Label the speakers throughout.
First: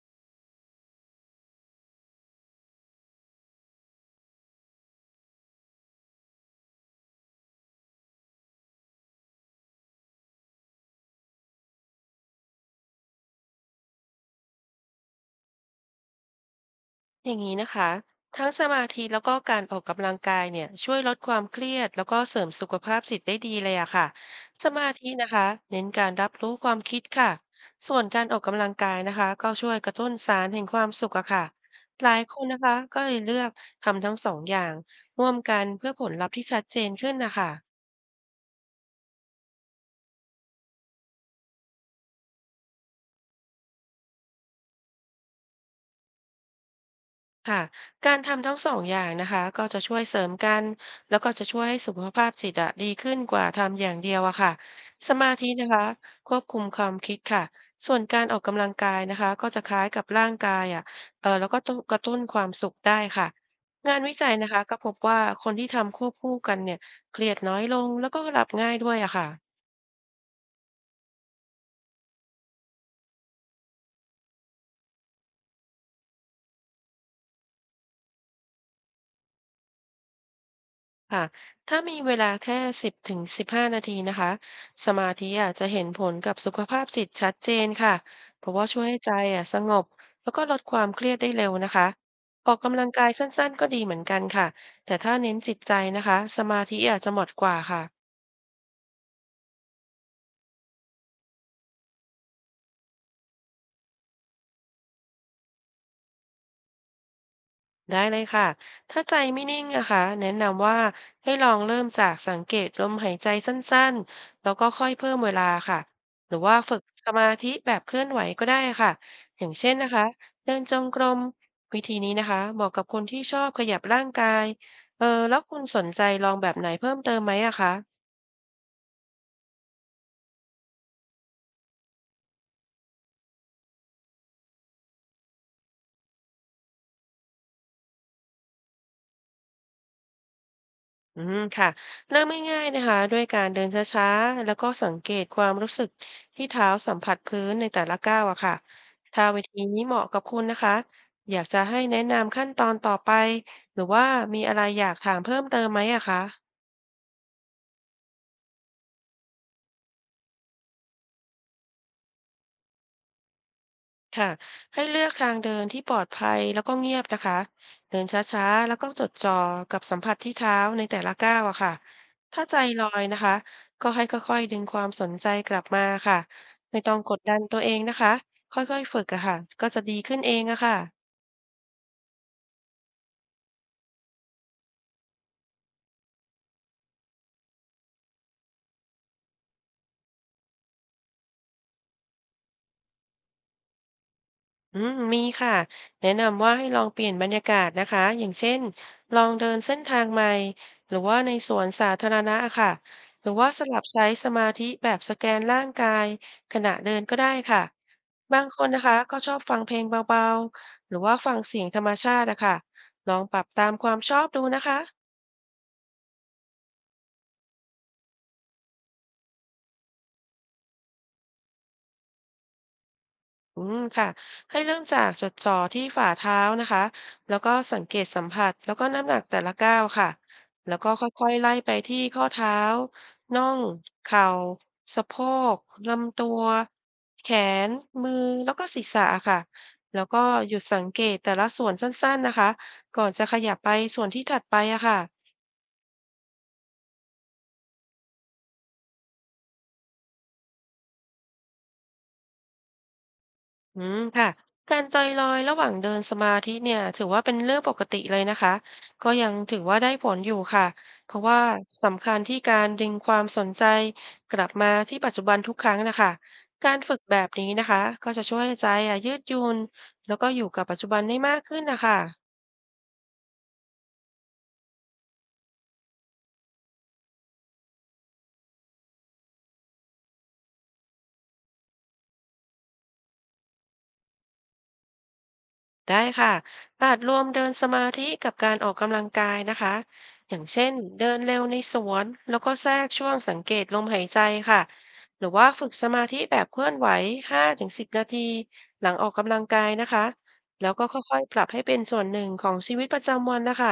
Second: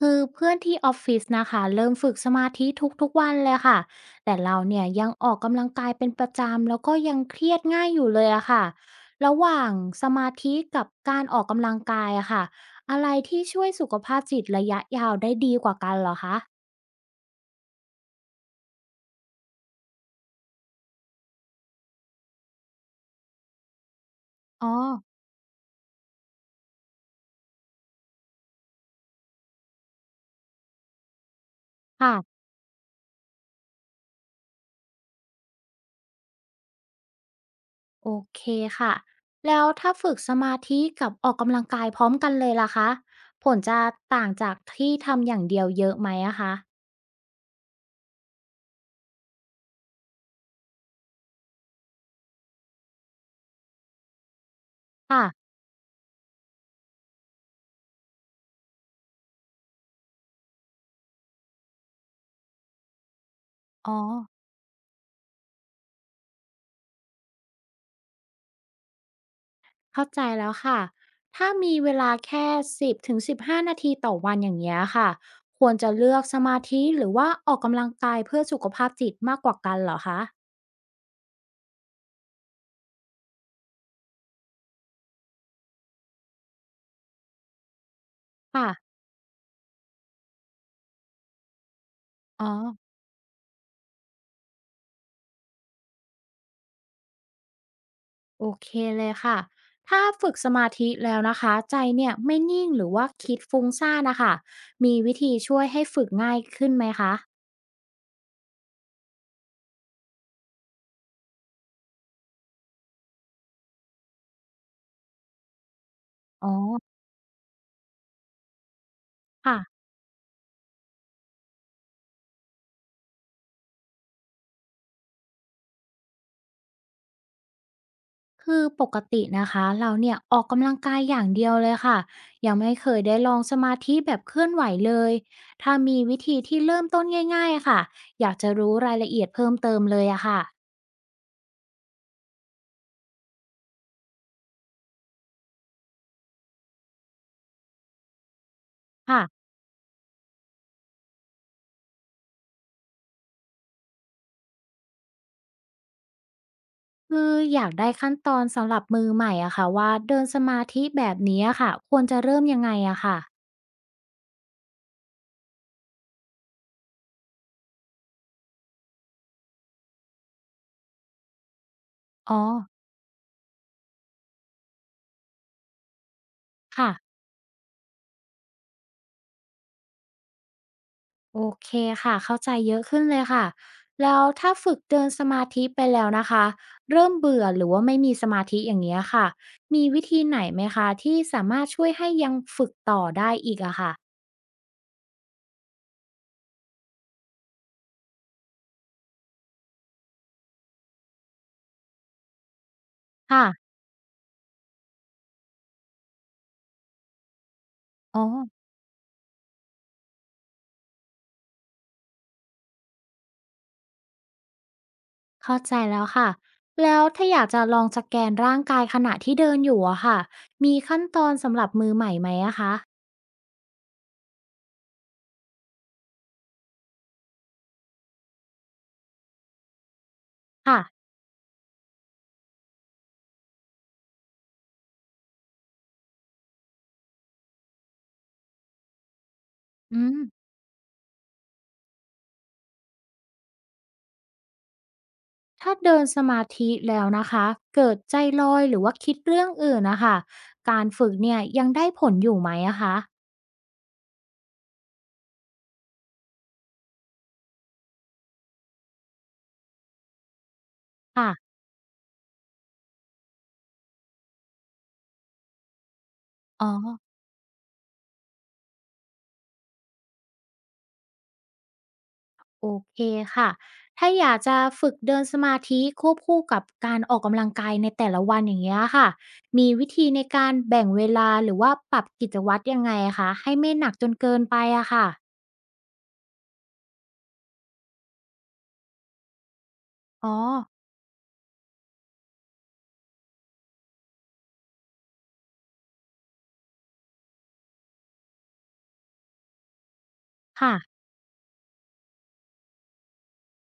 Speaker 1: คือเพื่อนที่ออฟฟิศนะคะเริ่มฝึกสมาธิทุกๆวันเลยค่ะแต่เราเนี่ยยังออกกำลังกายเป็นประจำแล้วก็ยังเครียดง่ายอยู่เลยอะค่ะระหว่างสมาธิกับการออกกำลังกายอะค่ะอะไรที่ช่วยสุขภาพจิตระยะยาวได้ดีกว่ากันเหรอคะ
Speaker 2: อย่างนี้นะคะทั้งสมาธิแล้วก็การออกกำลังกายเนี่ยช่วยลดความเครียดแล้วก็เสริมสุขภาพจิตได้ดีเลยอะค่ะส
Speaker 1: อ๋อ
Speaker 2: มาธินะคะเน้นการรับรู้ความคิดค่ะส่วนการออกกำลังกายนะคะก็ช่วยกระตุ้นสารแห่งความสุขอะค่ะห
Speaker 1: ค่ะ
Speaker 2: ลายคนนะคะก็เลยเลือกทำทั้งสองอย่างร่วมกันเพื่อผลลัพธ์ที่ชัดเจนขึ้นนะคะ
Speaker 1: โอเคค่ะแล้วถ้าฝึกสมาธิกับออกกำลังกายพร้อมกันเลยล่ะคะผลจะต่างจากที่ทำอย่างเดียวเยอะไหมอะคะ
Speaker 2: ค่ะการทำทั้งสองอย่างนะคะก็จะช่วยเสริมกันแล้วก็จะช่วยให้สุขภาพจิตอะดีขึ้นกว่าทำอย่างเดียวอะค่ะส
Speaker 1: ค่ะ
Speaker 2: มาธินะคะควบคุมความคิดค่ะส่วนการออกกำลังกายนะคะก็จะคล้ายกับร่างกายอะเออแล้วก็ต้องกระตุ้นความสุขได้ค่ะ
Speaker 1: อ๋อ
Speaker 2: งานวิจัยนะคะก็พบว่าคนที่ทำควบคู่กันเนี่ยเครียดน้อยลงแล้วก็หลับง่ายด้วยอะค่ะ
Speaker 1: เข้าใจแล้วค่ะ ถ้ามีเวลาแค่10ถึง15นาทีต่อวันอย่างเงี้ยค่ะ ควรจะเลือกสมาธิหรือว่าออกกำลังกายเพื่อสุขภาพจิตมากกว่ากันเหรอคะ
Speaker 2: ค่ะถ้ามีเวลาแค่10ถึง15นาทีนะคะสมาธิอาจจะเห็นผลกับสุขภาพจิตชัดเจนค่ะเพราะว่า
Speaker 1: ค่ะ
Speaker 2: ช่วยให้ใจอ่ะสงบแล้วก็ลดความเครียดได้เร็วนะคะ
Speaker 1: อ๋อ
Speaker 2: ออกกำลังกายสั้นๆก็ดีเหมือนกันค่ะแต่ถ้าเน้นจิตใจนะคะสมาธิอาจจะหมดกว่าค่ะ
Speaker 1: โอเคเลยค่ะ ถ้าฝึกสมาธิแล้วนะคะใจเนี่ยไม่นิ่งหรือว่าคิดฟุ้งซ่านนะคะ มีวิธีช่วยให้ฝึกง่ายขึ้นไหมคะ
Speaker 2: ได้เลยค่ะ ถ้าใจไม่นิ่งนะคะแนะนำว่าให้ลองเริ่มจากสังเกตลมหายใจสั้นๆแล้วก็ค่อยเพิ่มเวลาค่ะหรือ
Speaker 1: อ๋อ
Speaker 2: ว่าฝึกสมาธิแบบเคลื่อนไหวก็ได้ค่ะอย่างเช่น
Speaker 1: ค่ะ
Speaker 2: นะคะเดินจงกรมวิธีนี้นะคะเหมาะกับคนที่ชอบขยับร่างกายเออแล้วคุณสนใจลองแบบไหนเพิ่มเติมไหมอะคะ
Speaker 1: คือปกตินะคะเราเนี่ยออกกำลังกายอย่างเดียวเลยค่ะยังไม่เคยได้ลองสมาธิแบบเคลื่อนไหวเลยถ้ามีวิธีที่เริ่มต้นง่ายๆค่ะอยากจะรู้รายละเอียดเพิ่มเติมเลยอะค่ะ
Speaker 2: อืมค่ะเริ่มง่ายๆนะคะด้วยการเดินช้าๆแล้วก็สังเกตความรู้สึกที่เท้าสัมผัสพื้นในแต่ละก้าวอะค่ะถ้าวิ
Speaker 1: ค่ะ
Speaker 2: ธีนี้เหมาะกับคุณนะคะอยากจะให้แนะนำขั้นตอนต่อไปหรือว่ามีอะไรอยากถามเพิ่มเติมไหมอะคะ
Speaker 1: คืออยากได้ขั้นตอนสำหรับมือใหม่อะค่ะว่าเดินสมาธิแบบนี้อะค่ะควรจะเริ่มยังไงอะค่ะ
Speaker 2: ค่ะให้เลือกทางเดินที่ปลอดภัยแล้วก็เงียบนะคะเดินช้าๆแล้วก็จดจ่อกับสัมผัสที่เท้าในแต่ละก้าวอะค่ะ
Speaker 1: อ๋อ
Speaker 2: ถ้าใจลอยนะคะก็ให้ค่อยๆดึงความสนใจกลับมาค่ะไม่
Speaker 1: ค่ะ
Speaker 2: ต้องกดดันตัวเองนะคะค่อยๆฝึกอะค่ะก็จะดีขึ้นเองอะค่ะ
Speaker 1: โอเคค่ะเข้าใจเยอะขึ้นเลยค่ะแล้วถ้าฝึกเดินสมาธิไปแล้วนะคะเริ่มเบื่อหรือว่าไม่มีสมาธิอย่างเงี้ยค่ะมีวิธีไหนไหมคะที่สามารถช่วยให้ยังฝึกต่อได้อีกอะค่ะ
Speaker 2: อืมมีค่ะแนะนำว่าให้ลองเปลี่ยนบรรยากาศนะคะอย่างเช่นลองเดินเส้นทางใหม่หรือว่าในสวนสาธารณะค่ะหรือ
Speaker 1: ค่ะ
Speaker 2: ว่าสลับใช้สมาธิแบบสแกนร่างกายขณะเดินก็ได้ค่ะ
Speaker 1: อ๋อ
Speaker 2: บางคนนะคะก็ชอบฟังเพลงเบาๆหรือว่าฟังเสียงธรรมชาตินะคะลองปรับตามความชอบดูนะคะ
Speaker 1: เข้าใจแล้วค่ะแล้วถ้าอยากจะลองสแกนร่างกายขณะที่เดินอยู่อะค่ะมีขั้นตอนสำหรับมือใหม่ไหมอะคะ
Speaker 2: อืมค่ะให้เริ่มจากจดจ่อที่ฝ่าเท้านะคะแล้วก็สังเกตสัมผัสแล้วก็น้ำหนักแต่ละก้าวค่ะแล้ว
Speaker 1: ค่ะ
Speaker 2: ก็ค่อยๆไล่ไปที่ข้อเท้าน่องเข่าสะโพกลำตัวแขนมือแล้วก็ศีรษะค่ะแล้
Speaker 1: อื
Speaker 2: ว
Speaker 1: ม
Speaker 2: ก็หยุดสังเกตแต่ละส่วนสั้นๆนะคะก่อนจะขยับไปส่วนที่ถัดไปอะค่ะ
Speaker 1: ถ้าเดินสมาธิแล้วนะคะเกิดใจลอยหรือว่าคิดเรื่องอื่นนะคะการฝึกเนี่ยยังได้ผลอยู่ไหมอะคะ
Speaker 2: อืมค่ะการใจลอยระหว่างเดินสมาธิเนี่ยถือว่าเป็นเรื่องปกติเลยนะคะก็ยังถือว่าได้ผลอยู่ค่ะเพราะว่า
Speaker 1: ค่ะ
Speaker 2: สำคัญที่การดึงความสนใจกลับมาที่ปัจจุบันทุกครั้งนะคะ
Speaker 1: อ๋อ
Speaker 2: การฝึกแบบนี้นะคะก็จะช่วยให้ใจอ่ะยืดหยุ่นแล้วก็อยู่กับปัจจุบันได้มากขึ้นนะคะ
Speaker 1: โอเคค่ะถ้าอยากจะฝึกเดินสมาธิควบคู่กับการออกกำลังกายในแต่ละวันอย่างเงี้ยค่ะมีวิธีในการแบ่งเวลาหรือว่าปรับกิจวัตรยังไงคะให้ไม่หนักจนเกินไปอะค่ะ
Speaker 2: ได้ค่ะอาจรวมเดินสมาธิกับการออกกำลังกายนะคะ
Speaker 1: อ๋
Speaker 2: อ
Speaker 1: อ
Speaker 2: ย่างเช่นเดินเร็วในสวนแล้วก็แทรกช่วงสังเกตลมหายใจค่ะหรือว่าฝึกสมาธิแบบเคลื่อนไหว 5-10 นาทีหลังออกกำลังกายนะคะแล้ว
Speaker 1: ค่ะ
Speaker 2: ก็ค่อยๆปรับให้เป็นส่วนหนึ่งของชีวิตประจำวันนะคะ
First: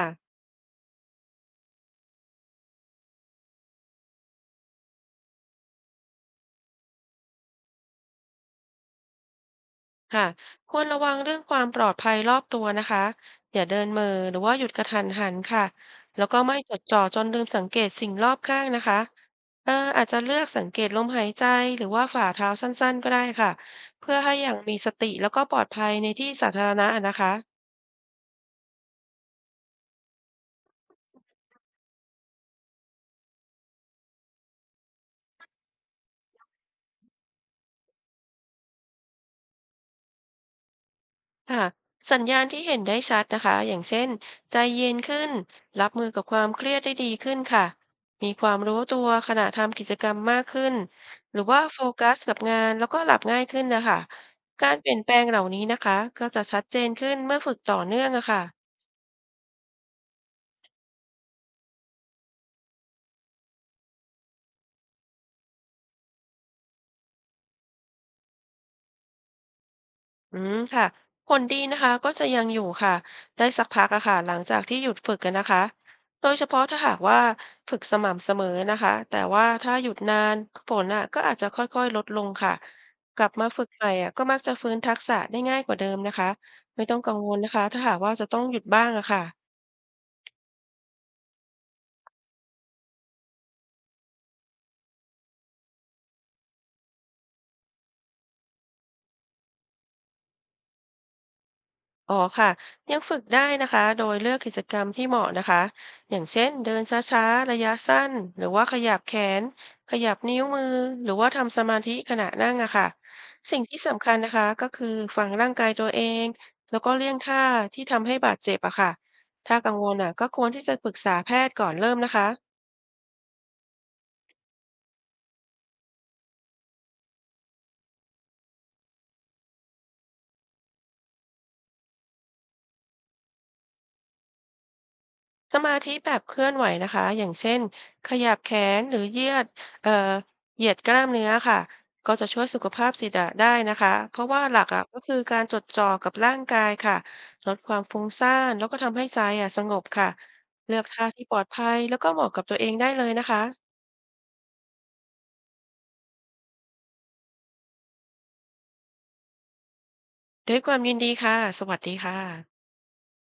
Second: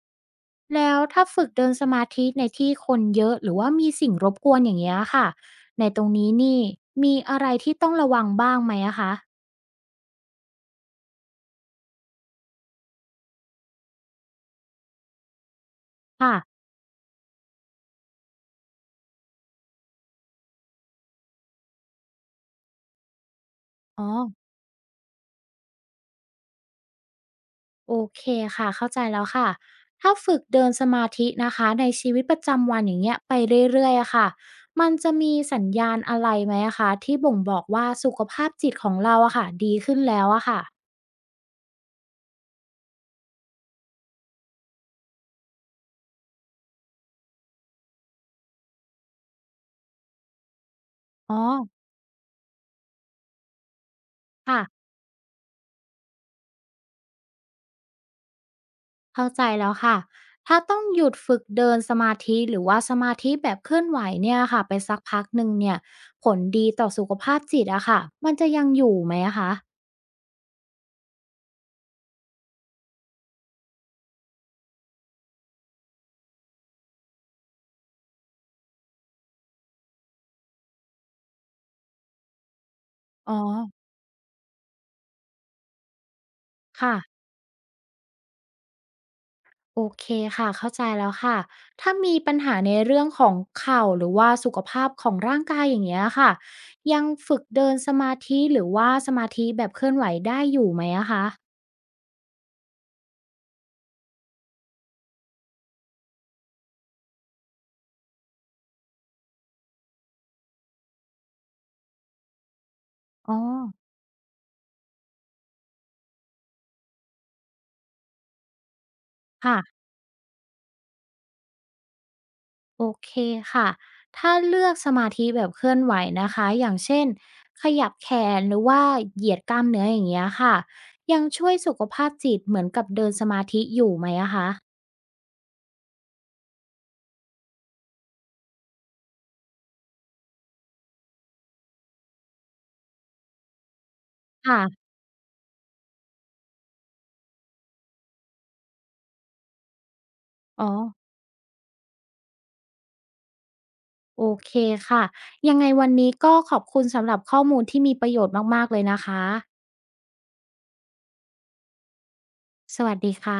Speaker 1: แล้วถ้าฝึกเดินสมาธิในที่คนเยอะหรือว่ามีสิ่งรบกวนอย่างเงี้ยค่ะในตรงนี้นี่มีอะไรที่ต้องระวังบ้างไหมอะคะ
Speaker 2: ค่ะควรระวังเรื่องความปลอดภัยรอบตัวนะคะ อย่าเดินเหม่อหรือว่าหยุดกระทันหันค่ะ แล้ว
Speaker 1: ค่ะ
Speaker 2: ก็ไม่จดจ่อจนลืมสังเกตสิ่งรอบข้างนะคะเอออาจจะเลือกสังเกตลมหายใจหรือว่าฝ่าเท้าสั้นๆก็ได้ค่ะ
Speaker 1: อ๋อ
Speaker 2: เพื่อให้อย่างมีสติแล้วก็ปลอดภัยในที่สาธารณะนะคะ
Speaker 1: โอเคค่ะเข้าใจแล้วค่ะถ้าฝึกเดินสมาธินะคะในชีวิตประจำวันอย่างเงี้ยไปเรื่อยๆอะค่ะมันจะมีสัญญาณอะไรไหมอะคะที่บ่งบอกว่าสุขภาพจิตของเราอะค่ะดีขึ้นแล้วอะค่ะ
Speaker 2: ค่ะสัญญาณที่เห็นได้ชัดนะคะอย่างเช่นใจเย็นขึ้นรับมือกับความเครียดได้ดีขึ้นค่ะมีความรู้ตัวขณะทำกิจกรรมมากขึ้นห
Speaker 1: อ๋อ
Speaker 2: รือว่าโฟกัสกับงานแล้วก็หลับง่ายขึ้นนะคะ
Speaker 1: ค่ะ
Speaker 2: การเปลี่ยนแปลงเหล่านี้นะคะก็จะชัดเจนขึ้นเมื่อฝึกต่อเนื่องอะค่ะ
Speaker 1: เข้าใจแล้วค่ะ ถ้าต้องหยุดฝึกเดินสมาธิหรือว่าสมาธิแบบเคลื่อนไหวเนี่ยค่ะไปสักพักหนึ่งเนี่ยผลดีต่อสุขภาพจิตอะค่ะมันจะยังอยู่ไหมอะคะ
Speaker 2: อืมค่ะผลดีนะคะก็จะยังอยู่ค่ะได้สักพักอะค่ะหลังจากที่หยุดฝึกกันนะคะโดยเฉพาะถ้าหากว่าฝึกสม่ำเสมอนะคะแต่ว่าถ้าหยุดนานผลอะก็อาจจะค่อยๆลดลงค่ะกลับ
Speaker 1: อ๋อ
Speaker 2: มาฝึกใหม่อะก็มักจะฟื้นทักษะได้ง่ายกว่าเดิมนะคะไม่ต้
Speaker 1: ค่ะ
Speaker 2: องกังวลนะคะถ้าหากว่าจะต้องหยุดบ้างอะค่ะ
Speaker 1: โอเคค่ะเข้าใจแล้วค่ะถ้ามีปัญหาในเรื่องของเข่าหรือว่าสุขภาพของร่างกายอย่างเงี้ยค่ะยังฝึกเดินสมาธิหรือว่าสมาธิแบบเคลื่อนไหวได้อยู่ไหมอะคะ
Speaker 2: อ๋อค่ะยังฝึกได้นะคะโดยเลือกกิจกรรมที่เหมาะนะคะอย่างเช่นเดินช้าๆระยะสั้นหรือว่าขยับแขนขยับนิ้วมือหรือว่าทำสมาธิขณะนั่งอะค่ะ
Speaker 1: อ๋อ
Speaker 2: สิ่งที่สำคัญนะคะก็คือฟังร่างกายตัวเองแล้วก็เลี่ยงท่าที่ทำให้บาดเจ็บอะค่ะถ้า
Speaker 1: ค่ะ
Speaker 2: กังวลอะก็ควรที่จะปรึกษาแพทย์ก่อนเริ่มนะคะ
Speaker 1: โอเคค่ะ ถ้าเลือกสมาธิแบบเคลื่อนไหวนะคะ อย่างเช่นขยับแขนหรือว่าเหยียดกล้ามเนื้ออย่างเงี้ยค่ะ ยังช่วยสุขภาพจิตเหมือนกับเดินสมาธิอยู่ไหมอะคะ
Speaker 2: สมาธิแบบเคลื่อนไหวนะคะอย่างเช่นขยับแขนหรือเหยียดเอ่อเหยียดกล้ามเนื้อค่ะก็จะช่วยสุขภาพจิตอะได้นะคะ เพราะว่าหลักอะ
Speaker 1: ค่ะ
Speaker 2: ก็คือการจดจ่อกับร่างกายค่ะลดความฟุ้งซ่านแล้วก็ทำให้ใจอะสงบค่ะ
Speaker 1: อ๋อ
Speaker 2: เลือกท่าที่ปลอดภัยแล้วก็เหมาะกับตัวเองได้เลยนะคะ
Speaker 1: โอเคค่ะ ยังไงวันนี้ก็ขอบคุณสำหรับข้อมูลที่มีประโยชน์มากๆเลยนะคะ
Speaker 2: ด้วยความยินดีค่ะ สวัสดีค่ะ
Speaker 1: สวัสดีค่ะ